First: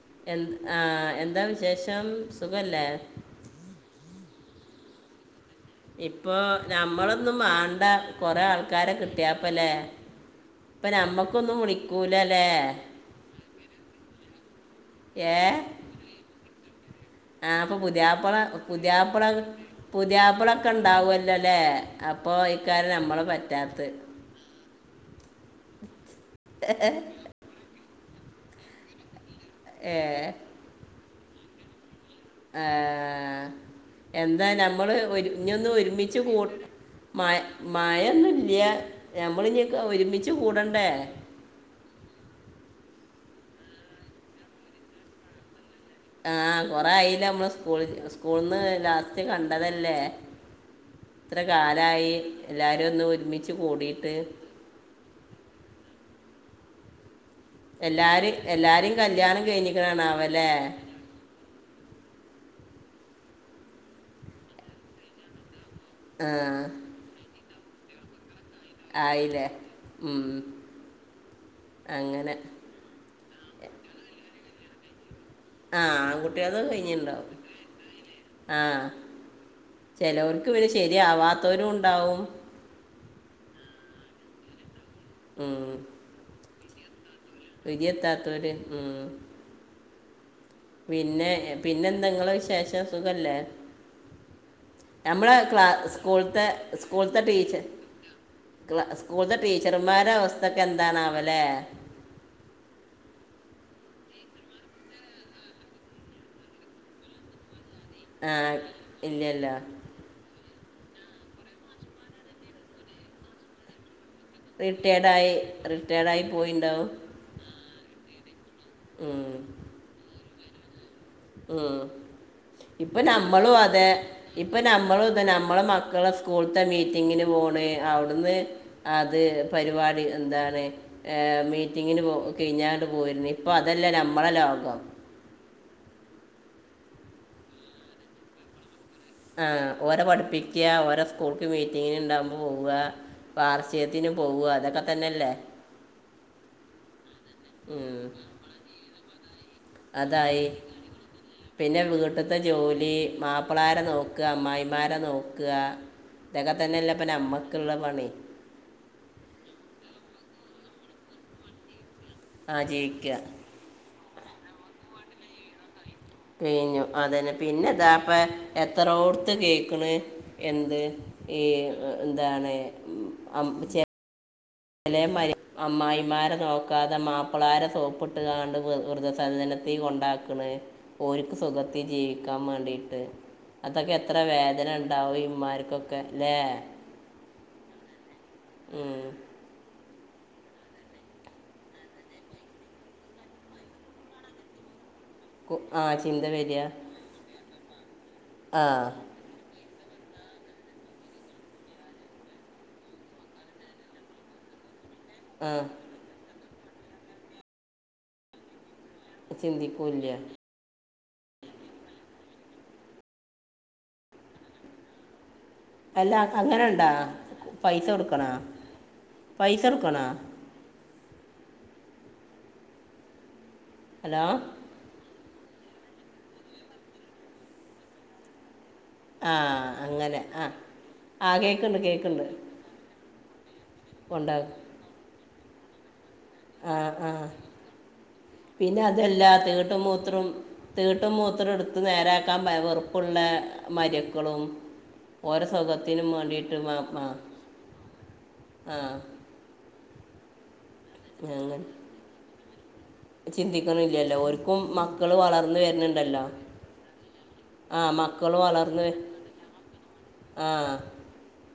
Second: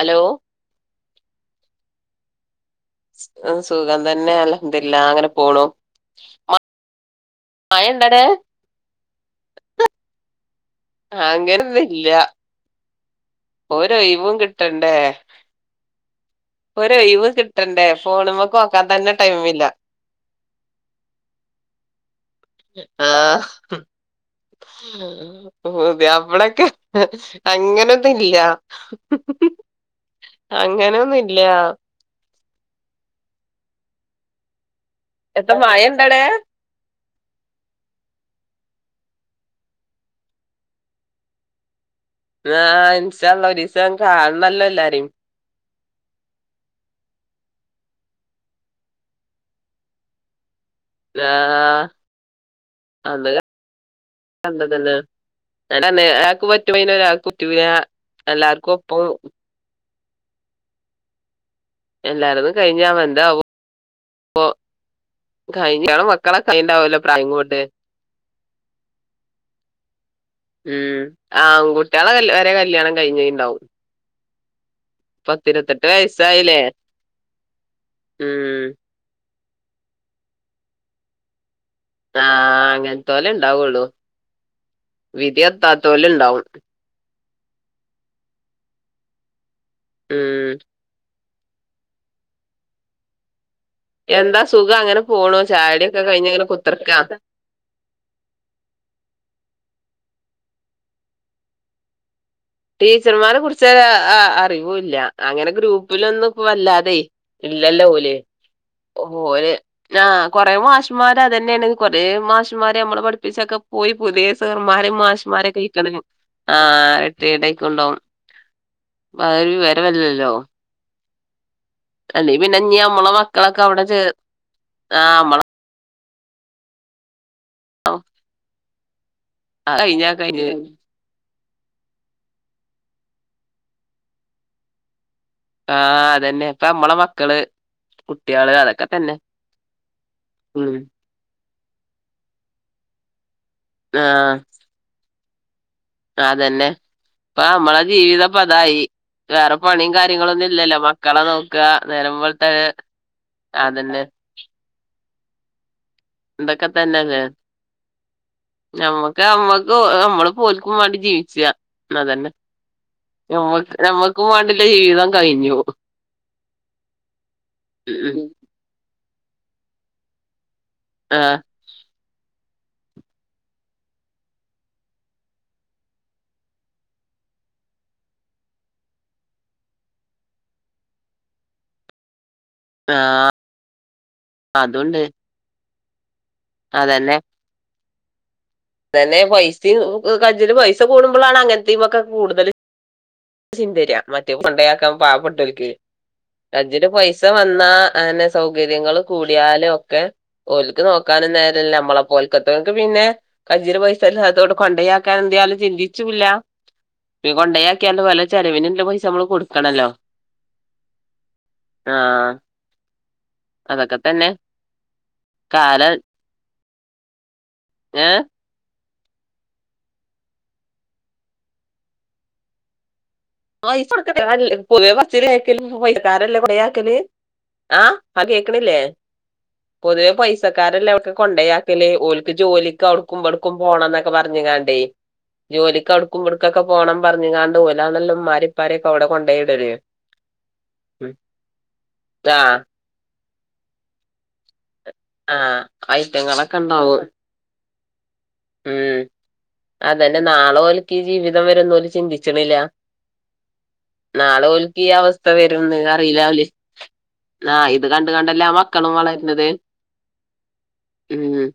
Hello എന്താ ആഹ എന്താ വിശേഷം എം സുഖാണ് ആഹ സുഖ തന്നെ പിന്നെ അൽഹംദുലില്ല അങ്ങനെ പോണു ഇപ്പൊ നമ്മള് ഒന്നും മഴ മാണ്ട ഇണ്ടടെ കൊറേ ആൾക്കാരെ കിട്ടിയാപ്പല്ലേ ഇപ്പ നമ്മക്കൊന്നും വിളിക്കൂലല്ലേ ഒരൊയിവും കിട്ടണ്ടേ ഏ ഒരൊഴിവ് ആ അപ്പോ കിട്ടണ്ടേ പുതിയാപ്പള ഫോണുമ്മക്ക് നോക്കാൻ തന്നെ പുതിയാപ്പള ടൈമില്ല പുതിയാപ്പളൊക്കെ ഉണ്ടാവല്ലോല്ലേ അപ്പൊ അതൈക്കാര്യം നമ്മള് ആഹ് പറ്റാത്തത് പുതിയാപ്പള ഇവിടൊക്കെ അങ്ങനെ ഇല്ല്യ ഏ അങ്ങനെൊന്നുല്ല ആ എന്താനമ്മ ഞമ്മള് ഒരുമിച്ച് എത്ത ഇഞ്ഞൊന്ന് മഴ ഒരുമിച്ച് ഇണ്ടടെ കൂടെണ്ടേ മഴ മഴന്നുല്ലഞമ്മൾ ഇനി ഒരുമിച്ച് കൂടണ്ടേ ആ ഇൻശാളള ഒരിസം കാണണല്ലോ എല്ലാരും ആഹ കൊറയില്ലേ നമ്മള് സ്കൂൾ സ്കൂള്ന്ന് ലാസ്റ്റ് കണ്ടതല്ലേ എത്ര ആഹ് കാലായി എല്ലാരോന്ന് അന്ന് ഒരുമിച്ച് കൂടിട്ട് കണ്ടതന്നെ [unintelligible] എല്ലാരി എല്ലാർക്കും എല്ലാരിം ഒപ്പം കല്യാണം കഴിഞ്ഞ ന്താണാവലെ എല്ലാാരതും കഴ്ഞാവോ ന്താവോ കയ്ഞാ ആ കൺമക്കളൊക്കെ അയീണ്ടാവൊല്ലോ പ്രായം കൊണ്ട് ആയില്ലേ ഉം മ്മ് ആൺകുട്ടികളെ അങ്ങനെ വരെ കല്യാണം കഴിഞ്ഞുണ്ടാവും ആ പത്തിരത്തെട്ട് വയസായില്ലേ ആൺകുട്ടികളത് കഴിഞ്ഞിട്ടുണ്ടാവും മ്മ് ചെലോർക്ക് പിന്നെ ശെര്യാവാ ത്തൊരുണ്ടാവും ത്തോലെ ഉണ്ടാവുള്ളൂ വിധിയത്താത്തോല്ണ്ടാവും വിധി എത്താത്തോർ മ്മ് പിന്നെ പിന്നെന്താ ങ്ങളെ വിശേഷം സുഖല്ലേ എന്താ സുഖം അങ്ങനെ ഞമ്മളെ പോണു ക്ലാസ് ചായടിയൊക്കെ കഴിഞ്ഞ് ഇങ്ങനെ സ്കൂൾത്തെ കുത്തിർക്കാ സ്കൂൾത്തെ ടീച്ചർ മ്മാരെ അവസ്ഥക്കെ എന്താണാവലേ ടീച്ചർമാരെ കുറിച്ച് അറിവുല്ല അങ്ങനെ ഗ്രൂപ്പിലൊന്നും പ്പോ വല്ലാതെ ഇല്ലല്ല ഓല് ആ ഓല് ഇല്ലല്ലോ ആ കൊറ മാസ മാഷുമാര് അതഞ്ഞേണ് കൊറെ മാഷ്മാര് നമ്മള പഠപ്പിച്ചൊക്കെ പോയി പുതിയ സാർമാരിം റിട്ടയർഡായി മാഷ്മാരൊക്കെ കിട്ടണം ഞ്ഞി റിട്ടയർഡായി ആ പോയിണ്ടാവും ട്ടെടായ്ക്കൊണ്ടാകും ഉം, [unintelligible] ഉ ഇനി ഇപ്പ നമ്മളെ നമ്മളും മക്കളൊക്കെ അവിടെ അതെ ചേ ഇപ്പ നമ്മളും ഇത് നമ്മളെ മക്കള സ്കൂൾത്തെ മീറ്റിങ്ങി പോണ അവ്ടന്ന് ആ അത് പരിപാടി കഴിഞ്ഞാ കഴിഞ്ഞ് എന്താണ് ഏ മീറ്റിങ്ങിന് പോ കഴിഞ്ഞാണ്ട് പോര്ൺ ഇപ്പൊ അതല്ലേ നമ്മളെ ലോകം ആ അതന്നെ ഇപ്പ നമ്മളെ മക്കള് കുട്ട്യാൾ അതൊക്കെ തന്നെ ആ ഓര പഠിപ്പിക്കാ ഉം ഓരോ സ്കൂൾ ഞ്ഞി മീറ്റിങ്ങിന് ഉണ്ടാവുമ്പോൾ പോവുക വാർഷികത്തിന് ആഹ് പോവാ അതൊക്കെ തന്നെല്ലേ അതന്നെ ഇപ്പൊ നമ്മളെ ഉം ജീവിതപ്പ അതായി വാ വാ മ്മളെ ജീവിതപ്പതായി വേറെ പണിം അതായി കാര്യങ്ങളൊന്നും ഇല്ലല്ലോ മക്കളെ നോക പിന്നെ നേരം വീട്ടിലത്തെ വൾത് ജോലി അതന്നെ നോക്കാ ഇതൊക്കെ തന്നല്ലേ നമ്മക്ക്മ്മക്ക് ദോ ആ അമ്മള് പോൽക്കും വാണ്ടി ജീവിച്ച അതന്നെ ആ ജീവിക്കുക നമ്മക്ക് നമ്മ ക്കും വേണ്ടില്ല ജീവിതം കഴിഞ്ഞു കഴഞ്ഞു അതന്നെ പിന്നെതാപ്പ എത്രോ ത്ത് കേൾക്കണ എന്ത് ആഹ് ഈ ഇ എന്താണ് അംപുചെ [unintelligible] ചെലെ മരി അമ്മായിമാരെ നോക്കാതെ മാപ്ളാര സോപ്പിട്ട്കാണ്ട് വ വ്രധസജനത്തെ കൊണ്ടാക്കണ് ഓ ര്ക്ക് സുഖത്തി ജീവി- ക്കാൻ വേണ്ടിട്ട് അതൊക്കെ എത്ര വേദന അതുണ്ട് ഉണ്ടാവും ഇ്മാർക്കൊ അതന്നെ തന്നെ പൈസിം ഉ കഞ്ജില് പൈസ കൂടുമ്പോളാണ് അങ്ങനത്തെമക്കാ കൂടുതൽ ചിന്തതരിയാ മറ്റേ കൊണ്ടയാക്കാ കു- പാവപ്പെട്ടരക് ആ ചിന്ത വരിക കജ്ജ്ല് പൈസ വന് ന്നാ അഅന്നെ ആ സൗകര്യങ്ങള് കൂടിയാല് ഒക്കെ ഓൽക്ക് നോക്കാനും നേരല്ല മ്മളെ പോൽക്കത്തക്ക് പിന്നെ കജ്ജ്ല് പൈസ എല്ലാത്തോണ്ട് കൊണ്ടയാ - [unintelligible] ആ യാലും ചിന്തിച്ചൂല്ല ത് കൊണ്ടായാ ക്ക് അൻ്റെ പല ചെലവിന്ള്ള പൈസ് സ നമ്മൾ കൊടുക്കണല്ലോ ചിന്തിക്കൂല്ല ആഹ് അതൊക്കെ തന്നെ കാലം അല്ല അൻക്കങ്ങനെണ്ട് [unintelligible] പൈസ ഏഹ് കൊടുക്കണോ? പൈസൊട്ക്കണോ? ആ പൈസ ഹലോ കൊടുക്കണ്ടി [unintelligible] പൊതുവെ പറച്ചില് ക്കലും പൈസക്കാരല്ലേ [unintelligible] ആ ആ കേക്കണില്ലേ ആ പൊതുവേ അങ്ങനെ ആ പൈസക്കാരല്ലെ ഔടക്ക് ആ കേൾക്കുന്നുണ്ട് കൊണ്ടയാക്കല് ഓൽക്ക് കേൾക്കുന്നുണ്ട് ജോലിക്കവുട് [unintelligible] കുപ്പോണം ന്നൊക്കെ പറഞ് കൊണ്ടാകും കാണ്ടേ ജോലിക്ക് അ ക്കും ഇവ്ട്ക്കൊക്കെ ആ പോണം ആ പറഞ്ഞ് കാണ്ട് ഓലാണല്ലോ ഉമ്മാരേം പിന്നെ ഉപ്പാരേക്കെ അവിടെ അതല്ല കൊണ്ടയിടല് തീട്ടം, മൂത്രം, തീട്ടം, മൂത്രം, ഇട്ത്ത് നേരാക്കാൻ ആഹ് വെറുപ്പുള്ള മരോക്കളും ഓരെ ആഹ് സൊഖത്തിനും ഐറ്റങ്ങളൊക്കെ മാണ്ടീട്ട് മാ ഉണ്ടാവും മാ ആ ഉം അത നാളെ ഓല് ക്കി ജീവിതം അങ്ങനെ വരുംന്ന് ഓല് ചിന്തിച്ച്ണില്ല ചിന്തിക്കണില്ലല്ലോ നാളെ ഓർക്കും ഓൽക്ക് ഈ മക്കൾ അവസ്ഥ വളർന്നു വരുംന്ന് അറീല വരുന്നുണ്ടല്ലോ ഓല് ആ ഇത് കണ്ട് മക്കൾ കണ്ടല്ലേ ആ വളർന്ന് മക്കളും വളര്നത് ആ ഉം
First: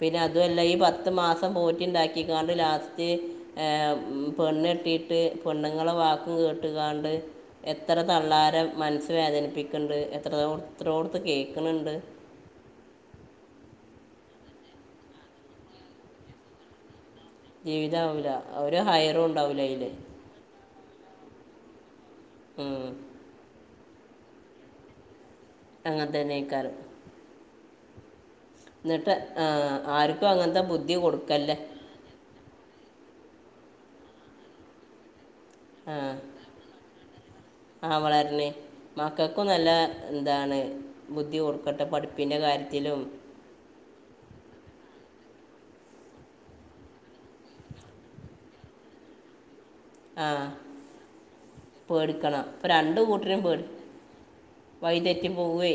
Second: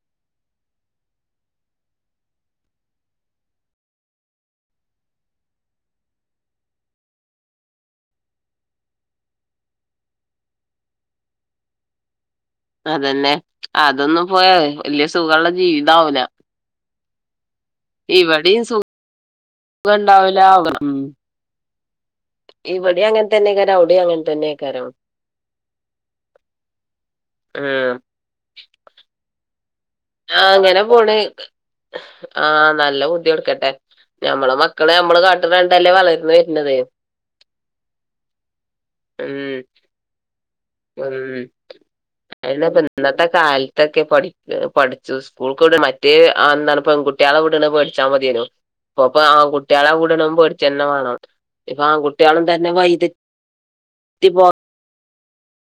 പിന്നെ അതുല്ല ഈ പത്ത് മാസം പോറ്റി ഇണ്ടാക്കിക്കാണ്ട് ലാസ്റ്റ് പെണ്ണ് കെട്ടീട്ട് പെണ്ണുങ്ങളെ വാക്കും കേട്ട്കാണ്ട് എത്ര തള്ളാര മനസ്സ് വേദനിപ്പിക്ക്‌ണ്ട് എത്രോ എത്രോട്ത്ത് കേക്ക്ണ് ണ്ട് അതന്നെ അതൊന്നും പോഹേ വല്യ സുഖള്ളെ ജീവിതാവൂല ജീവിതം ആവൂല അവര് ഹൈറും ഖ ഇണ്ടാവൂല അവർ ഇവിടിം അങ്ങൻ തന്നെയ്ക്കാരം അവ് ഇവിടെ അങ്ങനെത്തന്നെക്കാരം അങ്ങനത്തന്നേക്കാരം ആ ആ ആർക്കും ആ അങ്ങനത്തെ അങ്ങനെ ബുദ്ധി പോണ് കൊടുക്കല്ലേ ആ നല്ല ബുദ്ധികൊടുക്കട്ടെ ഞമ്മള മക്കളെ നമ്മള് കാ ആ അ വളര്ണ് മക്കക്കും ഉം നല്ല എന്താണ് ബുദ്ധി ഉം കൊടുക്കട്ടെ പഠിപ്പിൻ്റെ ഇല്ല അപ്പ കാര്യത്തിലും ഇന്നത്തെ കാലത്തൊക്കെ പഠിക്ക് പഠിച്ച സ്കൂൾക്ക് വിട മറ്റേ അ എന്താണ് പെണ്കുട്ടികളെ വിടണ പേടിച്ചാമതിയാനു ഇപ്പൊപ്പ ആൺകു കുട്ടികളെ ആ കൂടണം പേടിച്ചന്ന വേണം ഇപ്പൊ പേടിക്കണം ആൺകുട്ടികളും ഇപ്പം തന്നെ രണ്ട് കൂട്ടരും വൈദത്തിപോ പൂവ്വേ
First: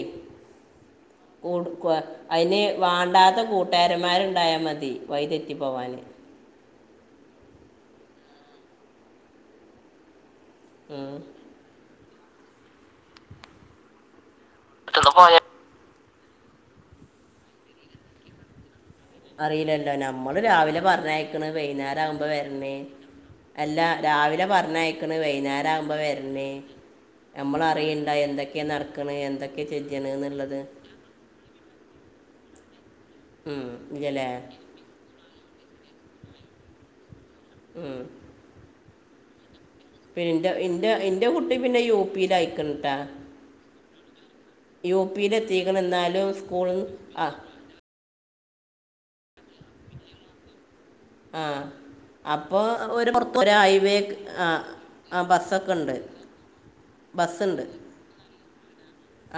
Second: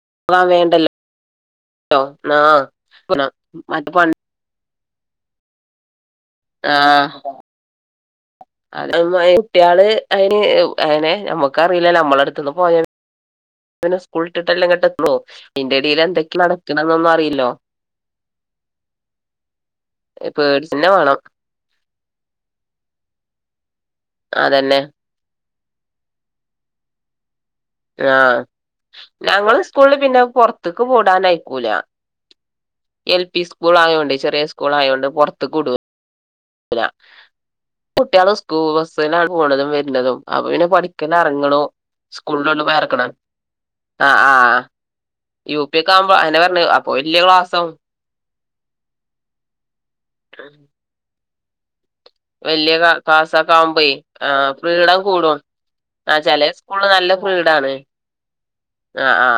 കൊടുക്കുഅ ട്ടോ അയിന് ആഹ് വാണ്ടാത്ത മറ്റേ പ കൂട്ടുകാരന്മാരുണ്ടായാ മതി വയ്തെറ്റി പോവാന് ആഹ് അത് അമ്മായി കുട്ടിയള് അയ് ഇ ഉ എനെ ഞമുക്കറിയൂല്ലാലോ നമ്മള് എടു ത്ത്ന്ന് പോയെ [unintelligible] സ്കൂൾ ഇട്ടിട്ടല്ലേ ഇങ്ങട്ട് എത്ത്ള്ളു ഇന്റെഎടീൽ എ തെക്കി നടക്കണന്നൊന്നും അറിയില്ലോ അറിയില്ലല്ലോ നമ്മള് രാവിലെ പേടിച്ചന്നെ വേണം പറഞ്ഞയക്കണ് വൈന്നേരാവും എപ്പോ വരുന്നേ അല്ല രാവിലെ അതന്നെ പറഞ്ഞയക്കണ് വൈന്നാരം ദാവുമ്പോ വരുന്നേ ങ ഞങ്ങള് എന്തൊക്കെ സ്കൂളില് ചെയ്യണ് പിന്നെ എന്നുള്ളത് പുറത്തേക്ക് വിടാനയക്കുല എൽ പി ഉം, സ്കൂൾ ആയോണ്ട് ഇല്ലല്ലേ ചെറിയ സ്കൂൾ ആയോണ്ട് പുറത്തക്ക വിടൂല ഇല്ല ഉം. കുട്ടികൾ സ്കൂൾ ബസ്സിലാണ് പോണതും വരണതും അപ്പൊ എൻ്റെ പിന്നെ എൻ്റെ പഠിക്കന്ന് എൻ്റെ കുട്ടി ഇറങ്ങണു പിന്നെ യു പിയിൽ സ്കൂളിൽ ഒന്ന് അയക്കണട്ടാ പോയിറക്കുന്നു അ ആ അ യു പിയിൽ യുപി എത്തിക്കണം ഒക്കെ ആവുമ്പോ എന്നാലും അതെന്നെ പറഞ് സ്കൂളിൽ അപ്പൊ വല്യ ആ ക്ലാസവും റ്റം [unintelligible] ആ അപ്പോൾ വലിയ ഒരു പുറത്ത് ഒരു ക്ലാസ്സൊക്കെ ആവുമ്പോ ഹൈവേ ആ ഫ്രീഡം ആ കൂടും ബസ്സൊക്കെ ഉണ്ട് ആ ചില സ്കൂളുകളിൽ നല്ല ഫ്രീഡം ബസ്സുണ്ട് ആണ് ആ ആ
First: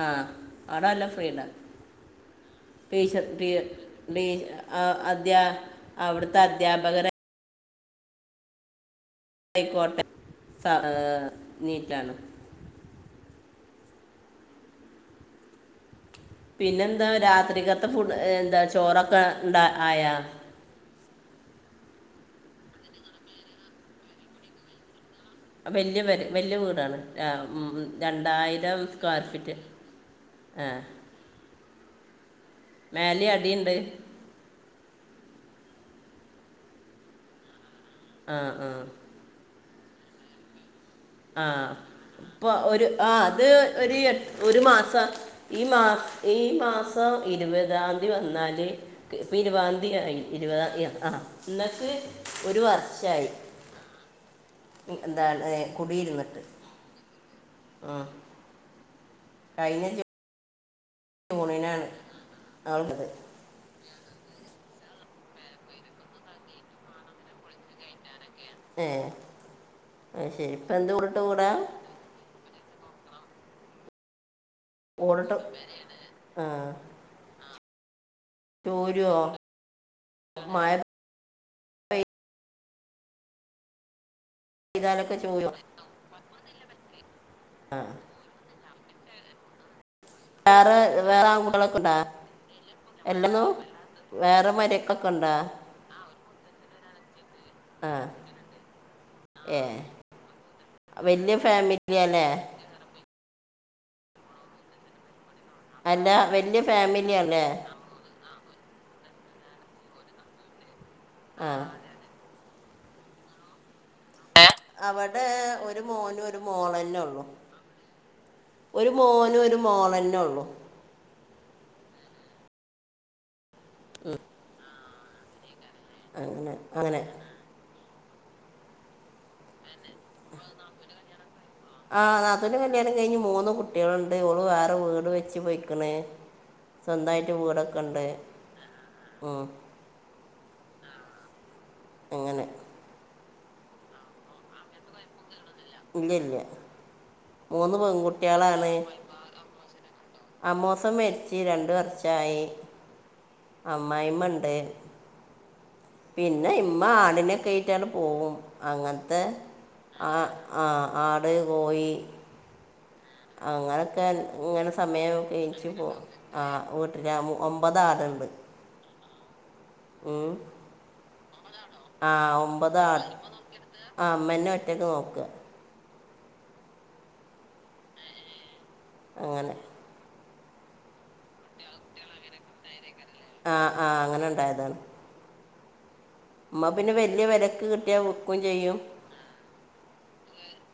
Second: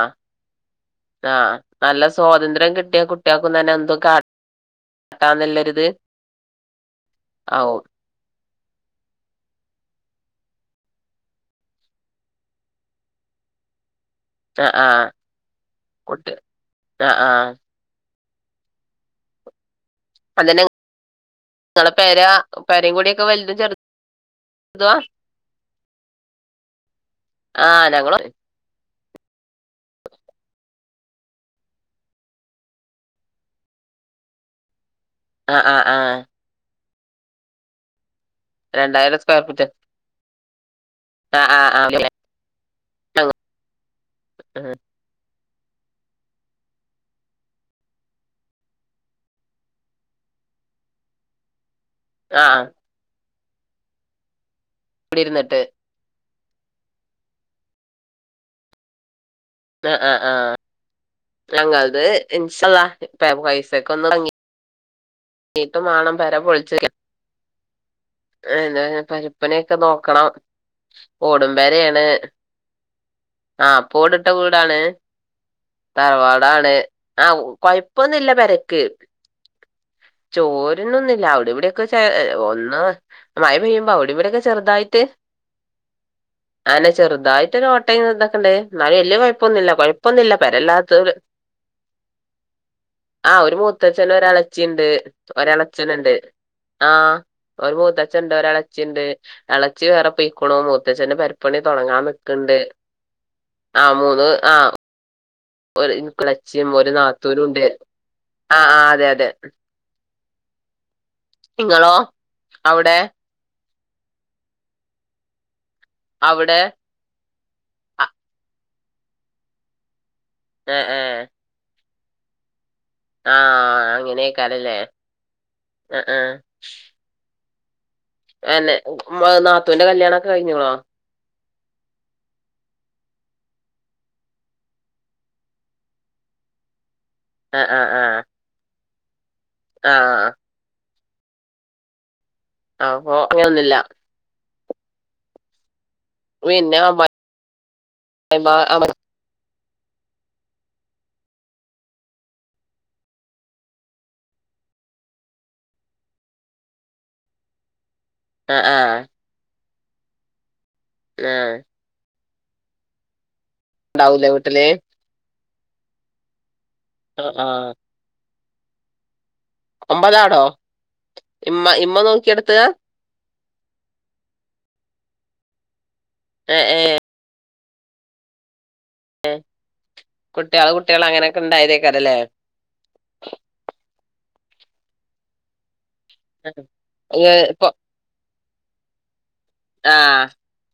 അവിടെ നല്ല ഫ്രീഡ കിട്ടിയ കുട്ട്യാക്കും തന്നെ എന്തും [unintelligible] അവിടുത്തെ അധ്യാപകരെ ഔ ആയിക്കോട്ടെ സാ നീറ്റാണ് ആ ആ പിന്നെന്താ രാത്രികത്തെ ഫുഡ്‌ എന്താ ചോറൊക്കെ ഉണ്ടാ ആയോ നിങ്ങളെ പേരാ പെരിം കൂടിയൊക്കെ വലുതും ചെറുതുവാ വല്യ പെര വല്യ വീടാണ് അ ആഹ് ഞങ്ങള് രണ്ടായിരം സ്ക്വയർ ഫിറ്റ് അ മേലി അടീണ്ട് ആ ആ ആ ആ ആ രണ്ടായിരം സ്ക്വയർ ഫിറ്റ്‌ ആ ആഹ് പ്പൊ ഒരു ആ അത് ഒരു എ ഒരു ആഹ് മാസ ഈ മാസ് ഈ മാസം ഇരുപതാംതി വന്നാല് ഇപ്പോ ഇരുപതാംതി ആയി ഇരുപതാം ആ ആ ഇന്നക്ക് അത് ഒരു ആഹ് വർഷായി എന്താണ് കുടിയിരുന്നിട്ട് വി ഇരുന്നിട്ട് ആഹ് അ അ ആ ജൂണിനാണ് ഞങ്ങത് ഇൻഷല്ല അവൾക്കത് ഇപ്പ പൈസക്ക ഒന്ന് ഭങ്ങി നീട്ടുമാണം പെര പൊളിചോക്യ എന്താ ഏ പരപ്പണി യൊക്കെ ആ, നോക്കണം ശരി ഇപ്പൊ എന്ത് കൂടിട്ട് കൂടാ ഓട്മ്പരയാണ് ആഹ് പോടുട് ട്ട വീടാണ് കൂടിട്ട് ആ തറവാടാണ് ആ പൈപ്പ് ഇപ്പൊന്നില്ല പരക്ക് ചോരുവോ മഴ ചോരുന്നൊന്നുല് അവിടെ ഇവിടെയൊക്കെചെ ഒന്ന് മഴ പെയ്യുമ്പോ അവിടെ ഇവിടെയൊക്കെ ചെറുതായിട്ട് പെയ്താലൊക്കെ ചോരുവോ അനെ ചെറുതായിട്ടൊരു ആ രോട്ടെ തോക്കെണ്ട് ന്നാല് വെല്യ കൊയ്പ് പ്പൊന്നില്ല കൊയപ്പൊന്നൂല്ല വേറെ പരല്ലാതോര് വേറെ ആൺകുട്ടികളൊക്കെ ഉണ്ടാ ആ എല്ലന്നു ഒരു മൂത്തച്ഛന വേറെ ഒരെളച് ച്ചിണ്ട് മരക്കൊക്കെ ഉണ്ടോ ഒരെളെ ചഛനുണ്ട് ആഹ് ഒരു ആ മൂത്തച്ഛൻണ്ട് ഒ ഇളച്ചിണ്ട് ഏ ഇളച്ചി വേറെ പെയക്ണോ മൂത്തച്ഛ്ന്റെ വലിയ പെരെപ്പണി ഫാമിലി തൊടങ്ങാൻ അല്ലേ നിക്ണ്ട് ആഹ് മൂന്ന് ആഹ് ഒരു അല്ല വലിയ ൻകൊളച്ചിയും ഒരു ഫാമിലി നാത്തൂരും അല്ലേ ഉണ്ട് ആ ആ അതെ അതെ ആ ഇങ്ങളോ അവിടെ എ അവടെ ഒ ഒരു മോനും ഒരു അവിടെ മോളന്നെ ഒള്ളു അ, ഒരു മോനും ഒരു മോളന്നെ ഒ എ ഏ ആ ആഹ് അങ്ങനെക്കാരല്ലേ അങ്ങനെ അങ്ങനെ എന്നെ ഉം അ നാ നാത്തൂന്റെ കല്യാണൊക്കെ കഴിഞ്ഞ്ണോ ആ നാത്തൂന്റെ കല്യാണം കഴിഞ്ഞ് മൂന്ന് കുട്ടികളുണ്ട് ഓള് വേറെ വീട് വെച്ച് പൊയിക്ക്ണ് സ്വന്തായിട്ട് ആ ആ ആ വീടൊക്കെണ്ട് ഉം ആ അങ്ങനെ ആ അപ്പൊ അങ്ങനൊന്നുല്ല ഇല്ലല്ല പിന്നെ അമ്മായി മൂന്ന് പെൺകുട്ടികളാണ് അമ്മുസം മരിച്ച് രണ്ട് വർഷായി അമ്മായിമ്മണ്ട് പിന്നെ ഇമ്മ ആടിനെക്കെഴ്റ്റാണ്ട് പോവും ആ ആ ആ അങ്ങൻത്തെ ആ ആ ആട് കോയി അങ്ങനക്കെ ഉണ്ടാവൂലേ വീട്ടില് ഇങ്ങനെ സമയൊ എ ഇജ് പോ ആാ വീട്ടില് ആ ആ ഒമ്പത് ആട്ണ്ട് ഒമ്പാതാടോ ഇമ്മ ഇമ്മ ആ നോക്കിയട്ത്താ ഒമ്പത് ആട് ആ ഇമ്മന്നേ ഒറ്റക്ക് നോക്ക എ ഏ അങ്ങനെ കുട്ടികള് കുട്ടികള് അങ്ങനെയൊക്കെ ഉണ്ടായതേക്കാരല്ലേ അ ആ അങ്ങനെണ്ടായതാണ് ഇമ്മ പിന്നെ വല്ല്യ ഏ, വെലക്ക് ഇപ്പൊ കിട്ടിയ വി ക്കും ചെയ്യും ആ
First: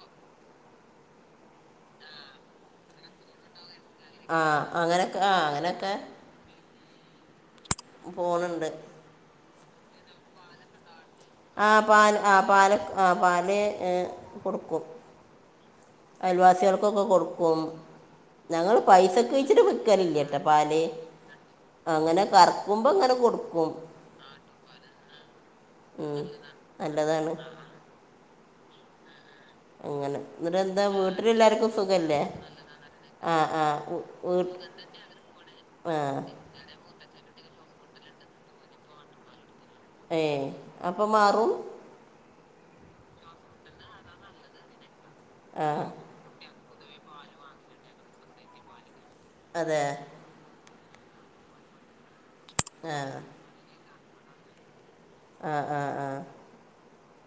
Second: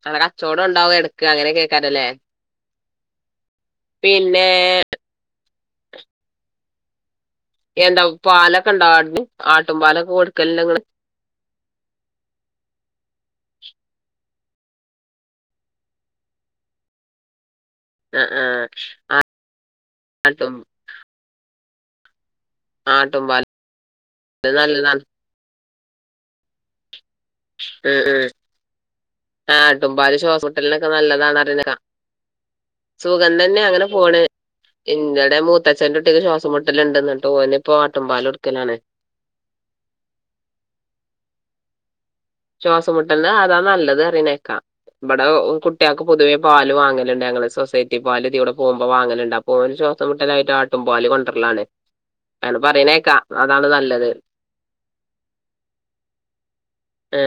നല്ല കച്ചോടം ഒണ്ടാവും എടക്ക് അങ്ങനെകേക്കാരല്ലേ ആ അങ്ങനെക്കെ ആ അങ്ങനെക്കെ [unintelligible] ന്താവു പാലൊക്കെ ണ്ടാവോ ആട് ആട്ടും പാലൊക്കെ കൊട്ക്കല്ല്ണ്ടാ ങ്ങ ആാ പാല് ആ പാല് ആ പാല് യെ കൊട്ക്കും അയൽവാസികള്ക്കൊക്കെ കൊടുക്കും ആഹ് ആഹ് ഞങ്ങള് പൈസ ക്ക് ച്ചിട്ട് വിക്കലില്ലേട്ടാ ആട്ടും പാല് അങ്ങനെ കറക്ക്മ്പോ അങ്ങനെ ആട്ടുംപാല് കൊടുക്കും നല്ലതാണ് [unintelligible] ഉം ഉം ആട്ടുംപാല് അങ്ങനെ എന്നിട്ട് എന്താ ശ്വാസെമെട്ടലിനൊക്കെ നല്ലതാണ് വീട്ടിലെല്ലാവർക്കും അറിയന്നാതാ സുഖമല്ലേ സുഖം ആ തന്നെ ആ അങ്ങനെ വീ- പോണ് വീ- ഇങ്ങടെ ആ മൂത്തച്ഛൻ്റെ കുട്ടിക്ക് ശ്വാസംമെട്ടലെണ്ടന്ന് കേട്ടോ ഒന് പോ ആട്ടും പാല് കൊട്ക്കാലാണ് യെ അപ്പം മാറും ശ്വാസംമെട്ടല്ലാന് അതാ നല്ലത് അറേ കേക്കാം അതു ആ കുട്ടികക്ക് പൊതുവേ പാ ല് വാങ്ങാലെണ്ട് ഞങ്ങള് സോസെയ്റ്റി പല് ഇതിലൂടെ പവാങ്ങ ഒണ്ട് അപ്പോ ഒന് അതെ ശ്വാസംമൊട്ടായിട്ട് അ ട്ടും പാല് കൊണ്ടരാണ് പെറീനെക്കര ആ നാകേക്കാം അതാണ് നല്ലത് ആ ആ ആ ആ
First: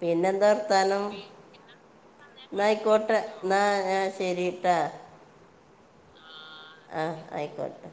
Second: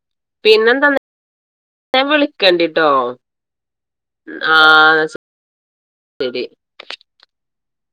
പിന്നെന്താ വർത്താനം ന്നെ വിളിക്കേണ്ടിട്ടോ ആ ശെരിട്ടാ ശെരി ആാ ആയിക്കോട്ടെ